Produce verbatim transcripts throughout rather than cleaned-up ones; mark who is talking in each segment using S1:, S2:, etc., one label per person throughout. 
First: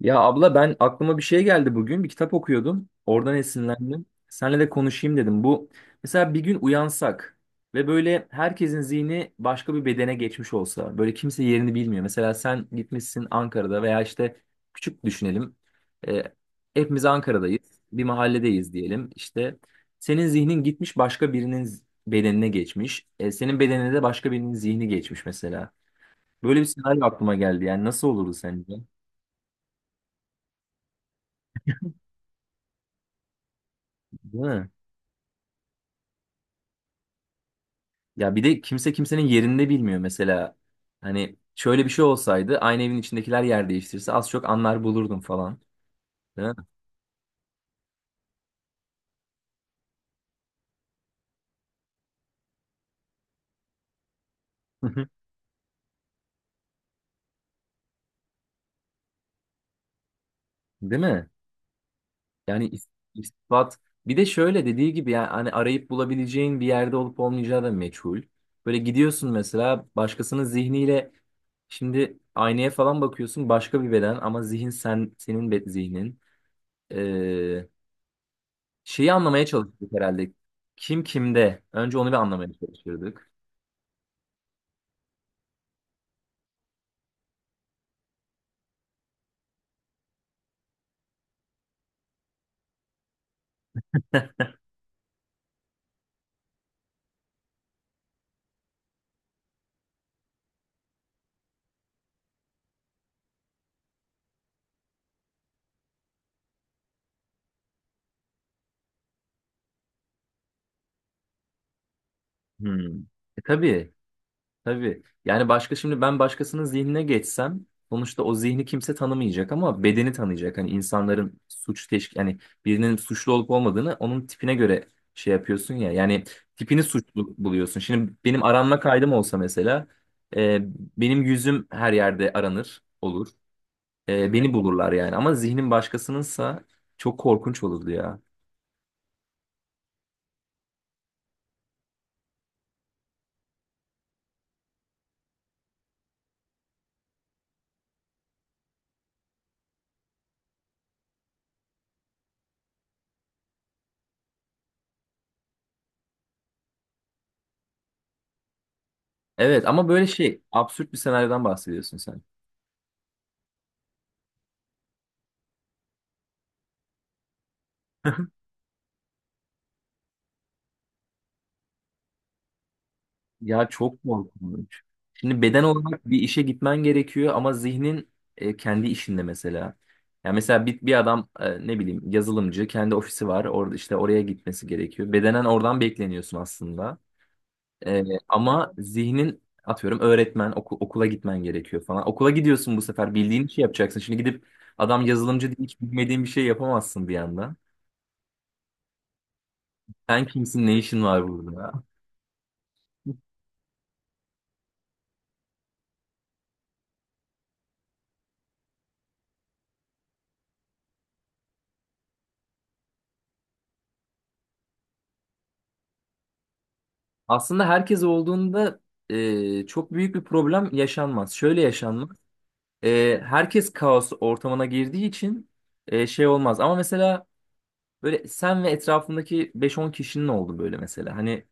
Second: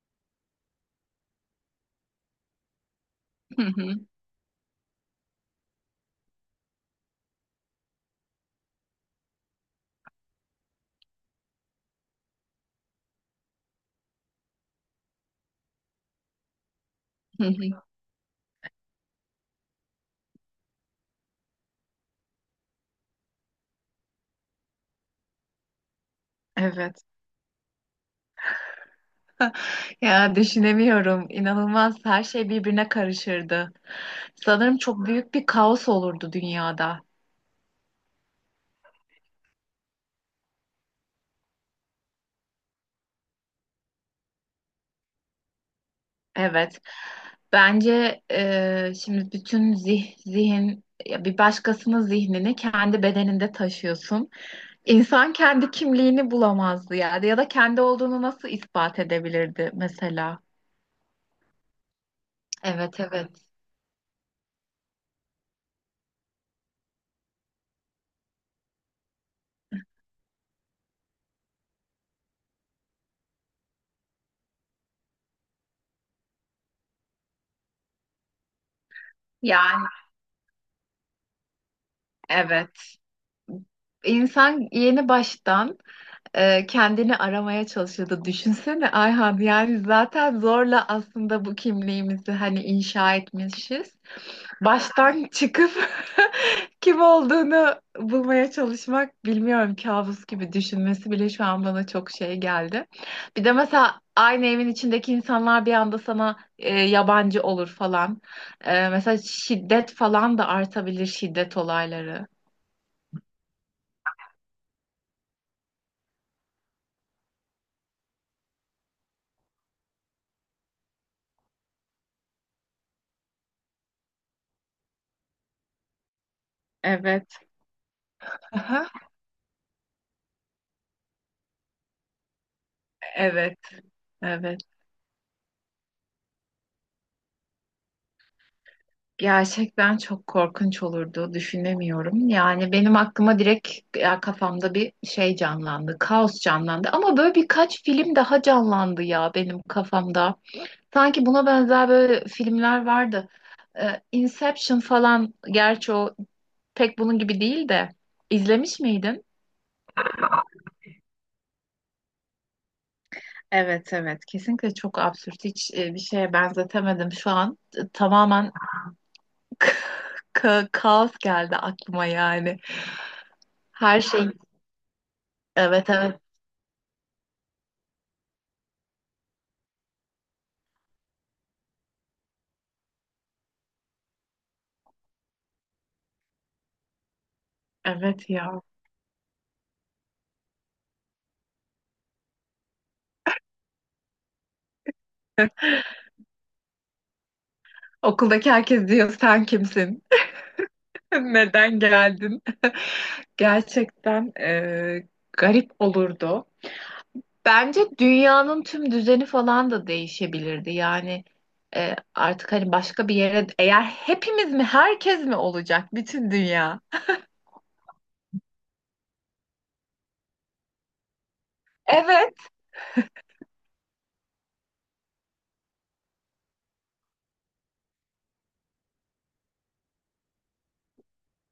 S1: Ya abla ben aklıma bir şey geldi bugün. Bir kitap okuyordum. Oradan
S2: Hı hı,
S1: esinlendim. Seninle de konuşayım dedim. Bu mesela bir gün uyansak ve böyle herkesin zihni başka bir bedene geçmiş olsa. Böyle kimse yerini bilmiyor. Mesela sen gitmişsin Ankara'da veya işte küçük düşünelim. Ee, Hepimiz
S2: hı
S1: Ankara'dayız.
S2: hı.
S1: Bir mahalledeyiz diyelim. İşte senin zihnin gitmiş başka birinin z- bedenine geçmiş. Ee, senin bedenine de başka birinin zihni geçmiş mesela. Böyle bir
S2: Evet.
S1: senaryo aklıma geldi. Yani nasıl olurdu sence?
S2: Ya aslında birbirine karışırdı.
S1: Değil mi?
S2: Sanırım çok büyük bir kaos olurdu dünyada.
S1: Ya bir de kimse kimsenin yerinde bilmiyor mesela. Hani şöyle bir şey olsaydı aynı evin içindekiler yer değiştirse az çok anlar bulurdum falan. Değil mi?
S2: Evet. Bence tüm zih, zihin ya bir başkasının zihnini kendi bedeninde taşıyorsun.
S1: Hı hı.
S2: İnsan kendi kimliğini bulamazdı yani ya da kendi olduğunu nasıl ispat edebilirdi mesela?
S1: Değil mi? Yani is-
S2: Evet evet.
S1: ispat bir de şöyle dediği gibi yani hani arayıp bulabileceğin bir yerde olup olmayacağı da meçhul. Böyle gidiyorsun mesela başkasının zihniyle şimdi aynaya falan bakıyorsun başka bir beden ama zihin sen senin be- zihnin. Ee, Şeyi anlamaya
S2: Yani
S1: çalışıyorduk herhalde. Kim kimde? Önce onu bir anlamaya
S2: evet.
S1: çalışıyorduk.
S2: İnsan yeni baştan e, kendini aramaya çalışıyordu. Düşünsene Ayhan yani zaten zorla aslında bu kimliğimizi hani inşa etmişiz. Baştan çıkıp kim olduğunu bulmaya çalışmak bilmiyorum, kabus gibi. Düşünmesi bile şu an bana çok şey geldi. Bir de mesela aynı evin içindeki insanlar bir anda sana e, yabancı olur falan. E, mesela şiddet falan da artabilir, şiddet olayları.
S1: Hmm. E, tabii, tabii. Yani başka şimdi ben başkasının zihnine geçsem sonuçta o zihni kimse tanımayacak ama bedeni tanıyacak. Hani insanların suç teşkil yani birinin suçlu olup olmadığını onun tipine göre şey yapıyorsun ya. Yani tipini suçlu
S2: Evet.
S1: buluyorsun. Şimdi benim aranma
S2: Aha.
S1: kaydım olsa mesela e, benim yüzüm her yerde aranır olur.
S2: Evet,
S1: E, beni
S2: evet.
S1: bulurlar yani ama zihnin başkasınınsa çok korkunç olurdu ya.
S2: Gerçekten çok korkunç olurdu, düşünemiyorum. Yani benim aklıma direkt ya kafamda bir şey canlandı, kaos canlandı. Ama böyle birkaç film daha canlandı ya benim kafamda. Sanki buna benzer böyle filmler vardı. Ee, Inception falan, gerçi o pek bunun gibi değil de. İzlemiş miydin?
S1: Evet ama böyle şey absürt bir senaryodan bahsediyorsun sen.
S2: Evet evet, kesinlikle çok absürt, hiç e, bir şeye benzetemedim şu an. E, tamamen ka- kaos geldi aklıma yani,
S1: Ya
S2: her
S1: çok
S2: şey.
S1: korkunç. Şimdi beden
S2: Evet
S1: olarak bir
S2: evet.
S1: işe gitmen gerekiyor ama zihnin e, kendi işinde mesela. Yani mesela bir, bir adam, e, ne bileyim, yazılımcı, kendi ofisi var orada işte oraya gitmesi gerekiyor. Bedenen oradan bekleniyorsun aslında. E,
S2: Evet ya.
S1: Ama zihnin atıyorum öğretmen, oku- okula gitmen gerekiyor falan. Okula gidiyorsun bu sefer bildiğin işi yapacaksın. Şimdi gidip adam yazılımcı diye hiç bilmediğin bir şey yapamazsın bir anda.
S2: Okuldaki herkes diyor, sen kimsin?
S1: Sen kimsin, ne işin var burada?
S2: Neden geldin? Gerçekten e, garip olurdu. Bence dünyanın tüm düzeni falan da değişebilirdi. Yani e, artık hani başka bir yere, eğer hepimiz mi herkes mi olacak bütün dünya?
S1: Aslında herkes olduğunda e, çok büyük bir problem yaşanmaz. Şöyle yaşanmaz.
S2: Evet,
S1: E, herkes kaos ortamına girdiği için e, şey olmaz. Ama mesela böyle sen ve etrafındaki beş on kişinin oldu böyle mesela. Hani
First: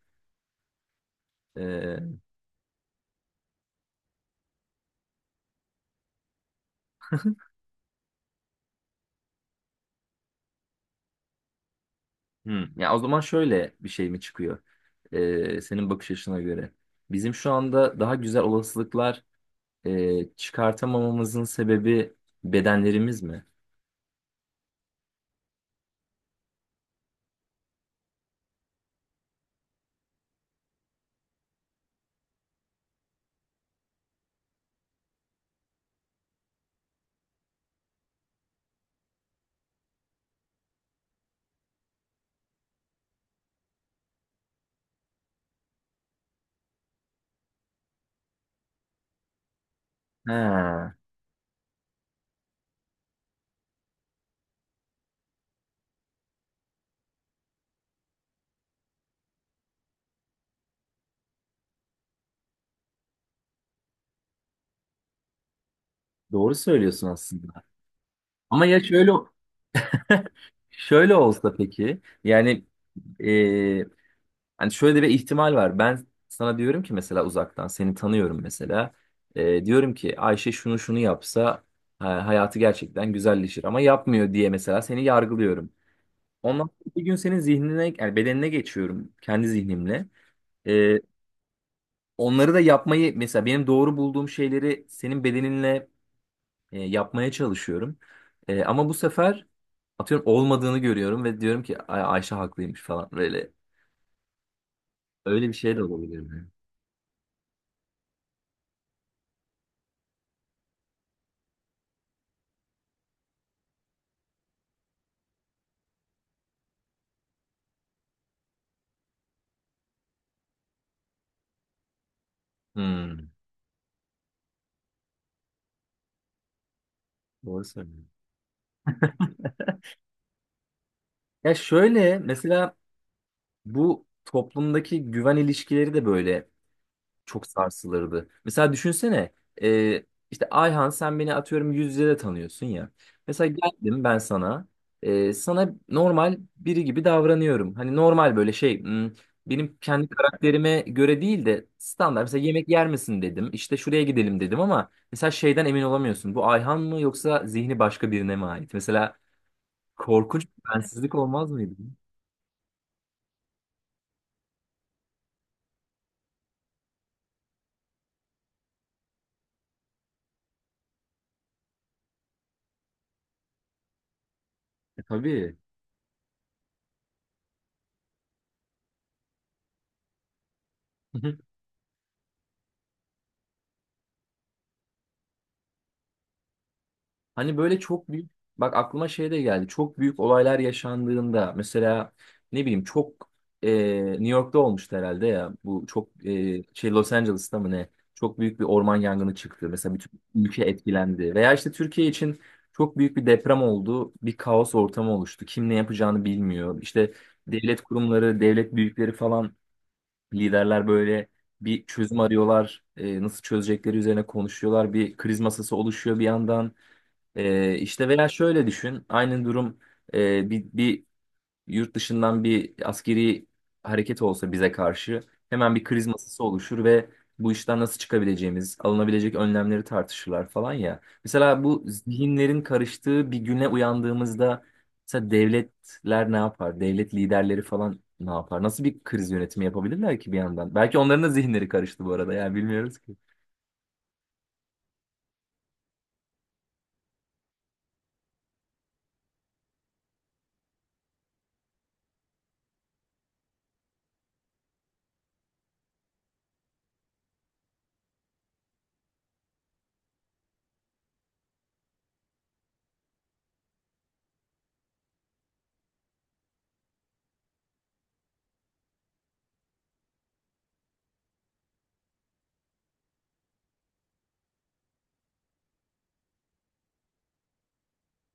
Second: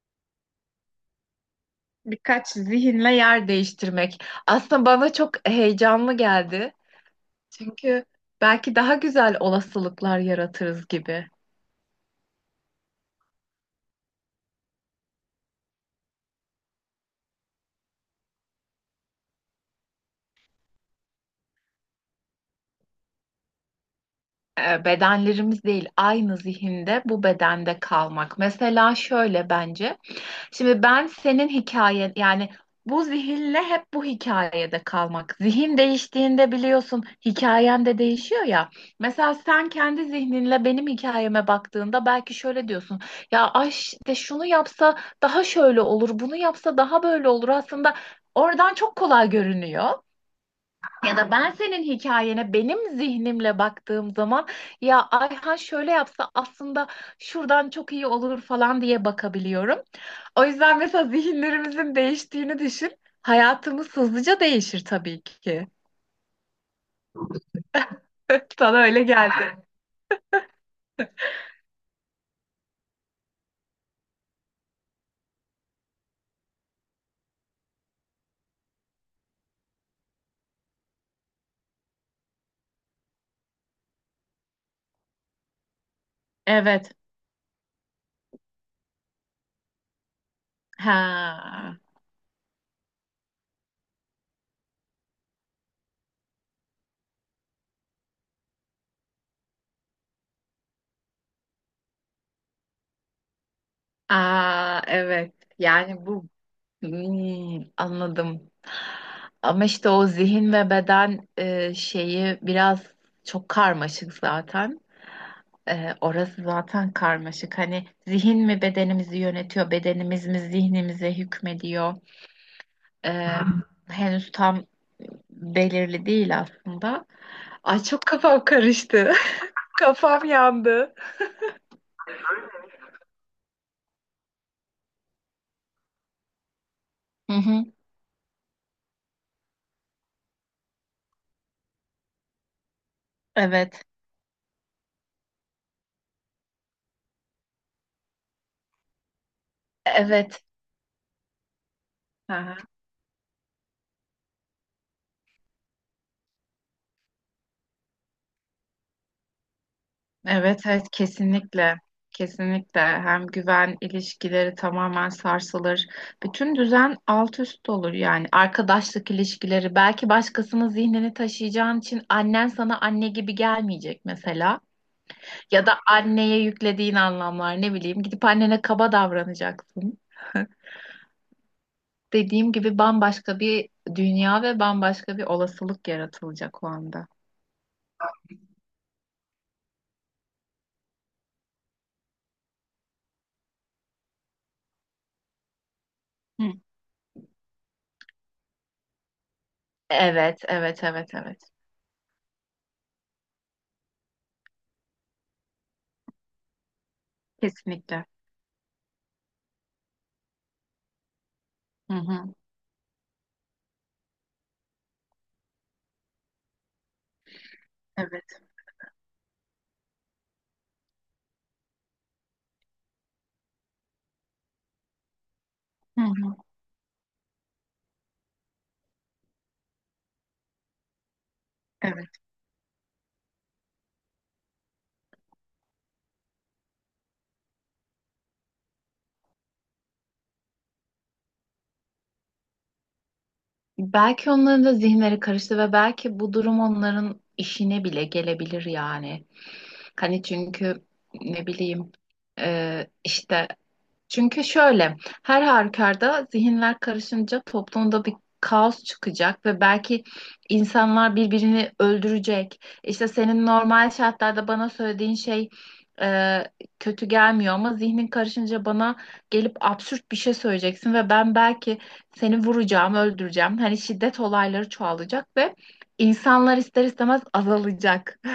S1: e,
S2: birkaç zihinle yer değiştirmek. Aslında bana çok heyecanlı geldi. Çünkü belki daha güzel olasılıklar yaratırız gibi.
S1: hmm, ya o zaman şöyle bir şey mi çıkıyor? E, senin bakış açına göre. Bizim şu anda daha güzel olasılıklar e, çıkartamamamızın sebebi bedenlerimiz mi?
S2: E, bedenlerimiz değil, aynı zihinde bu bedende kalmak. Mesela şöyle bence. Şimdi ben senin hikayen yani bu zihinle hep bu hikayede kalmak. Zihin değiştiğinde biliyorsun hikayen de değişiyor ya. Mesela sen kendi zihninle benim hikayeme baktığında belki şöyle diyorsun. Ya ay işte şunu yapsa daha şöyle olur, bunu yapsa daha böyle olur. Aslında oradan çok kolay görünüyor.
S1: Ha,
S2: Ya da ben senin hikayene benim zihnimle baktığım zaman, ya Ayhan şöyle yapsa aslında şuradan çok iyi olur falan diye bakabiliyorum. O yüzden mesela zihinlerimizin değiştiğini düşün. Hayatımız hızlıca değişir tabii ki.
S1: doğru söylüyorsun aslında. Ama ya
S2: Sana öyle
S1: şöyle
S2: geldi.
S1: şöyle olsa peki yani, e, hani şöyle bir ihtimal var. Ben sana diyorum ki mesela uzaktan seni tanıyorum mesela. E, diyorum ki Ayşe şunu şunu yapsa ha- hayatı gerçekten güzelleşir ama yapmıyor diye mesela seni yargılıyorum. Ondan
S2: Evet.
S1: sonra bir gün senin zihnine yani bedenine geçiyorum kendi zihnimle. E,
S2: Ha.
S1: Onları da yapmayı mesela benim doğru bulduğum şeyleri senin bedeninle e, yapmaya çalışıyorum. E, ama bu sefer atıyorum olmadığını görüyorum ve diyorum ki Ay Ayşe haklıymış falan böyle.
S2: Aa, evet.
S1: Öyle bir şey de
S2: Yani
S1: olabilir
S2: bu.
S1: mi?
S2: Hmm, anladım. Ama işte o zihin ve beden e, şeyi biraz çok karmaşık zaten. Ee, orası zaten karmaşık. Hani zihin mi bedenimizi yönetiyor, bedenimiz mi zihnimize hükmediyor?
S1: Hmm,
S2: Ee, Henüz tam belirli değil aslında.
S1: doğru
S2: Ay çok
S1: söylüyorsun.
S2: kafam karıştı. Kafam yandı.
S1: Ya şöyle mesela bu toplumdaki güven ilişkileri de böyle
S2: Hı
S1: çok
S2: hı.
S1: sarsılırdı. Mesela düşünsene, e, işte Ayhan sen beni atıyorum yüz yüze de tanıyorsun ya. Mesela
S2: Evet,
S1: geldim ben sana, e, sana normal biri gibi davranıyorum. Hani normal böyle şey, hmm, benim kendi
S2: evet.
S1: karakterime göre değil de standart.
S2: Hı
S1: Mesela
S2: hı.
S1: yemek yer misin dedim işte şuraya gidelim dedim ama mesela şeyden emin olamıyorsun. Bu Ayhan mı yoksa zihni başka birine mi ait? Mesela korkunç
S2: Evet,
S1: bir
S2: evet
S1: bensizlik olmaz mıydı?
S2: kesinlikle. Kesinlikle hem güven ilişkileri tamamen sarsılır. Bütün düzen alt üst olur yani, arkadaşlık ilişkileri. Belki başkasının zihnini taşıyacağın için annen sana anne gibi gelmeyecek mesela.
S1: E, tabii.
S2: Ya da anneye yüklediğin anlamlar, ne bileyim gidip annene kaba davranacaksın. Dediğim gibi bambaşka bir dünya ve bambaşka bir olasılık yaratılacak o anda.
S1: Hani böyle çok büyük, bak aklıma şey de geldi. Çok büyük olaylar yaşandığında mesela ne bileyim çok e, New York'ta olmuştu herhalde ya. Bu çok
S2: Hı.
S1: e, şey Los Angeles'ta mı ne? Çok büyük bir orman yangını çıktı. Mesela bütün
S2: Evet,
S1: ülke
S2: evet, evet,
S1: etkilendi.
S2: evet.
S1: Veya işte Türkiye için çok büyük bir deprem oldu. Bir kaos ortamı oluştu. Kim ne yapacağını bilmiyor. İşte devlet
S2: Kesinlikle.
S1: kurumları, devlet büyükleri falan, liderler böyle bir
S2: Hı
S1: çözüm
S2: hı.
S1: arıyorlar. E, nasıl çözecekleri üzerine konuşuyorlar. Bir kriz masası oluşuyor bir yandan. Ee, işte veya
S2: Evet.
S1: şöyle düşün, aynı durum, e, bir, bir yurt dışından bir askeri hareket olsa bize karşı, hemen bir
S2: Hı
S1: kriz
S2: hı.
S1: masası oluşur ve bu işten nasıl çıkabileceğimiz, alınabilecek önlemleri tartışırlar falan ya. Mesela bu
S2: Evet.
S1: zihinlerin karıştığı bir güne uyandığımızda mesela devletler ne yapar, devlet liderleri falan ne yapar, nasıl bir kriz yönetimi yapabilirler ki bir yandan? Belki onların da zihinleri karıştı bu arada yani bilmiyoruz ki.
S2: Belki onların da zihinleri karıştı ve belki bu durum onların işine bile gelebilir yani. Hani çünkü ne bileyim e, işte, çünkü şöyle, her halükarda zihinler karışınca toplumda bir kaos çıkacak ve belki insanlar birbirini öldürecek. İşte senin normal şartlarda bana söylediğin şey e, kötü gelmiyor ama zihnin karışınca bana gelip absürt bir şey söyleyeceksin ve ben belki seni vuracağım, öldüreceğim. Hani şiddet olayları çoğalacak ve insanlar ister istemez azalacak.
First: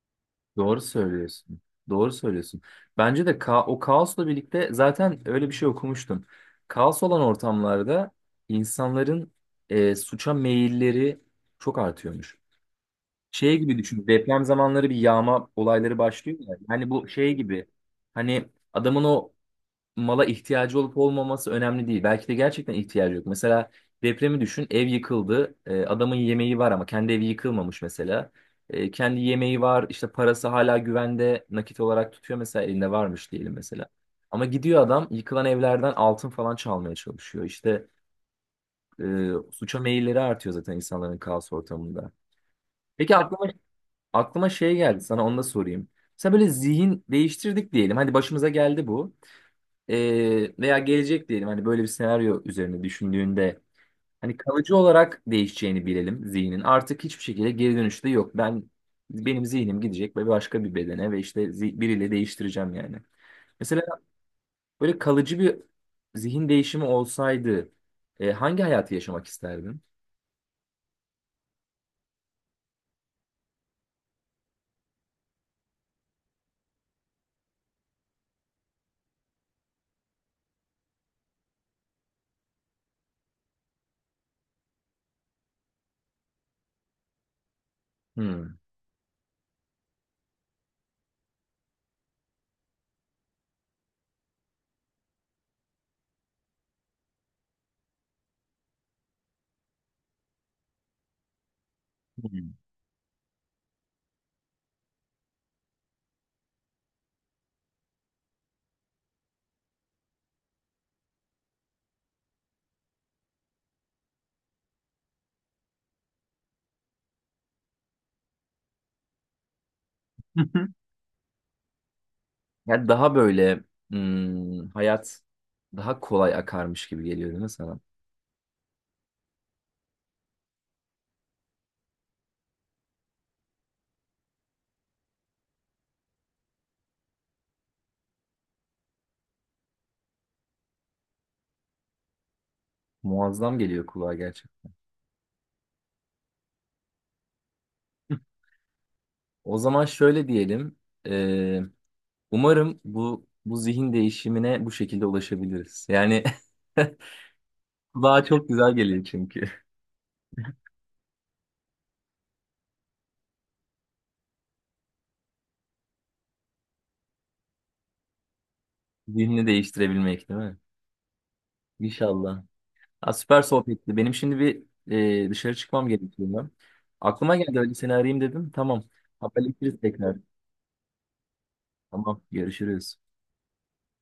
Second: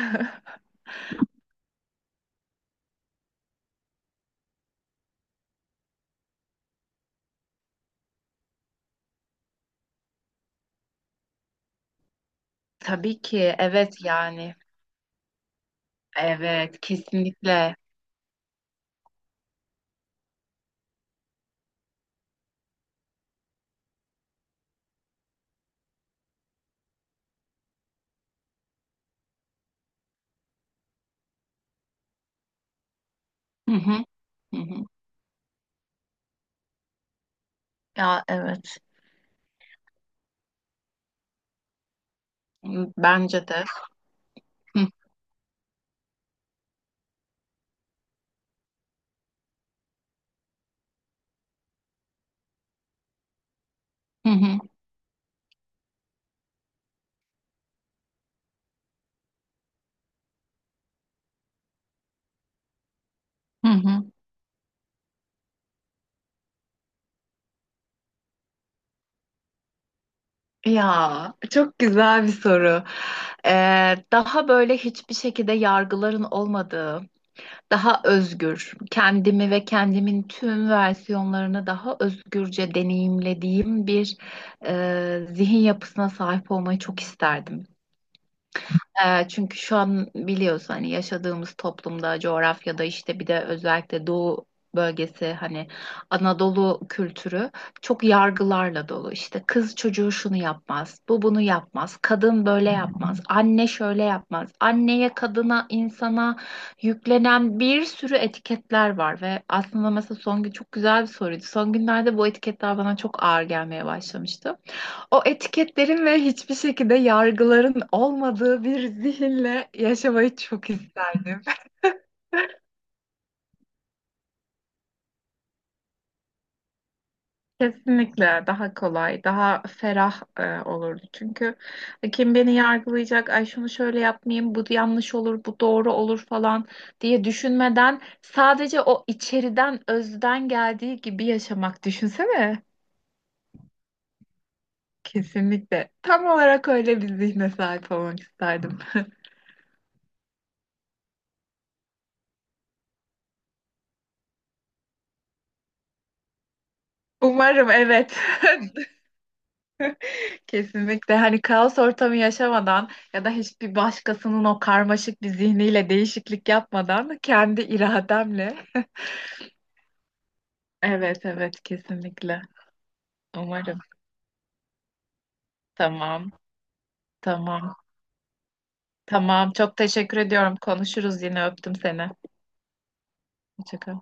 S1: Doğru söylüyorsun. Doğru söylüyorsun. Bence de ka o kaosla birlikte zaten öyle bir şey okumuştum. Kaos olan ortamlarda insanların e, suça meyilleri çok artıyormuş.
S2: Tabii ki
S1: Şey gibi
S2: evet
S1: düşün. Deprem
S2: yani.
S1: zamanları bir yağma olayları başlıyor ya.
S2: Evet,
S1: Yani bu şey gibi.
S2: kesinlikle.
S1: Hani adamın o mala ihtiyacı olup olmaması önemli değil. Belki de gerçekten ihtiyacı yok. Mesela depremi düşün, ev yıkıldı. E, adamın yemeği var ama kendi evi yıkılmamış mesela. E, kendi yemeği var, işte parası hala güvende nakit olarak tutuyor mesela elinde varmış diyelim
S2: Hı
S1: mesela.
S2: hı,
S1: Ama
S2: hı
S1: gidiyor
S2: hı.
S1: adam yıkılan evlerden altın falan çalmaya çalışıyor. İşte
S2: Ya evet.
S1: e, Suça meyilleri artıyor zaten insanların kaos ortamında. Peki
S2: Bence
S1: aklıma
S2: de.
S1: aklıma şey
S2: Hı
S1: geldi, sana onu da sorayım. Mesela böyle zihin değiştirdik diyelim. Hadi başımıza geldi bu. Ee, veya gelecek diyelim, hani böyle bir senaryo üzerine düşündüğünde hani
S2: hı,
S1: kalıcı olarak değişeceğini bilelim zihnin. Artık hiçbir şekilde geri dönüşü de yok. Ben benim zihnim gidecek ve başka bir bedene ve işte zi- biriyle değiştireceğim yani.
S2: hı
S1: Mesela
S2: hı.
S1: böyle kalıcı bir zihin değişimi olsaydı e, hangi hayatı yaşamak isterdin?
S2: Ya çok güzel bir soru. Ee, daha böyle hiçbir şekilde yargıların olmadığı, daha özgür, kendimi ve kendimin tüm versiyonlarını daha özgürce deneyimlediğim bir e, zihin yapısına sahip olmayı çok isterdim.
S1: Hmm.
S2: Ee, çünkü şu an biliyorsun hani yaşadığımız toplumda, coğrafyada, işte bir de özellikle Doğu bölgesi, hani Anadolu kültürü çok yargılarla dolu. İşte kız çocuğu şunu yapmaz, bu bunu yapmaz, kadın
S1: Hmm.
S2: böyle yapmaz, anne şöyle yapmaz. Anneye, kadına, insana yüklenen bir sürü etiketler var ve aslında, mesela Songül, çok güzel bir soruydu. Son günlerde bu etiketler bana çok ağır gelmeye başlamıştı. O etiketlerin ve hiçbir şekilde yargıların olmadığı bir zihinle yaşamayı çok isterdim.
S1: Yani daha böyle, hmm, hayat daha kolay akarmış gibi geliyor değil mi sana?
S2: Kesinlikle daha kolay, daha ferah e, olurdu. Çünkü kim beni yargılayacak, ay şunu şöyle yapmayayım, bu yanlış olur, bu doğru olur falan diye düşünmeden sadece o içeriden, özden geldiği gibi yaşamak, düşünsene.
S1: Muazzam geliyor kulağa gerçekten.
S2: Kesinlikle. Tam olarak öyle bir zihne sahip olmak isterdim.
S1: O zaman şöyle diyelim. Umarım bu bu zihin değişimine bu şekilde ulaşabiliriz. Yani
S2: Umarım, evet.
S1: daha çok güzel geliyor çünkü.
S2: Kesinlikle, hani kaos ortamı yaşamadan ya da hiçbir başkasının o karmaşık bir zihniyle değişiklik yapmadan, kendi irademle.
S1: Zihnini değiştirebilmek değil mi?
S2: Evet evet, kesinlikle.
S1: İnşallah. Ha, süper
S2: Umarım.
S1: sohbetti. Benim şimdi bir, e, dışarı çıkmam
S2: Tamam,
S1: gerekiyor. Aklıma geldi
S2: tamam,
S1: öyle seni arayayım dedim. Tamam.
S2: tamam. Çok
S1: Haberleşiriz tekrar.
S2: teşekkür ediyorum. Konuşuruz yine, öptüm seni.
S1: Tamam. Görüşürüz.
S2: Hoşça kal.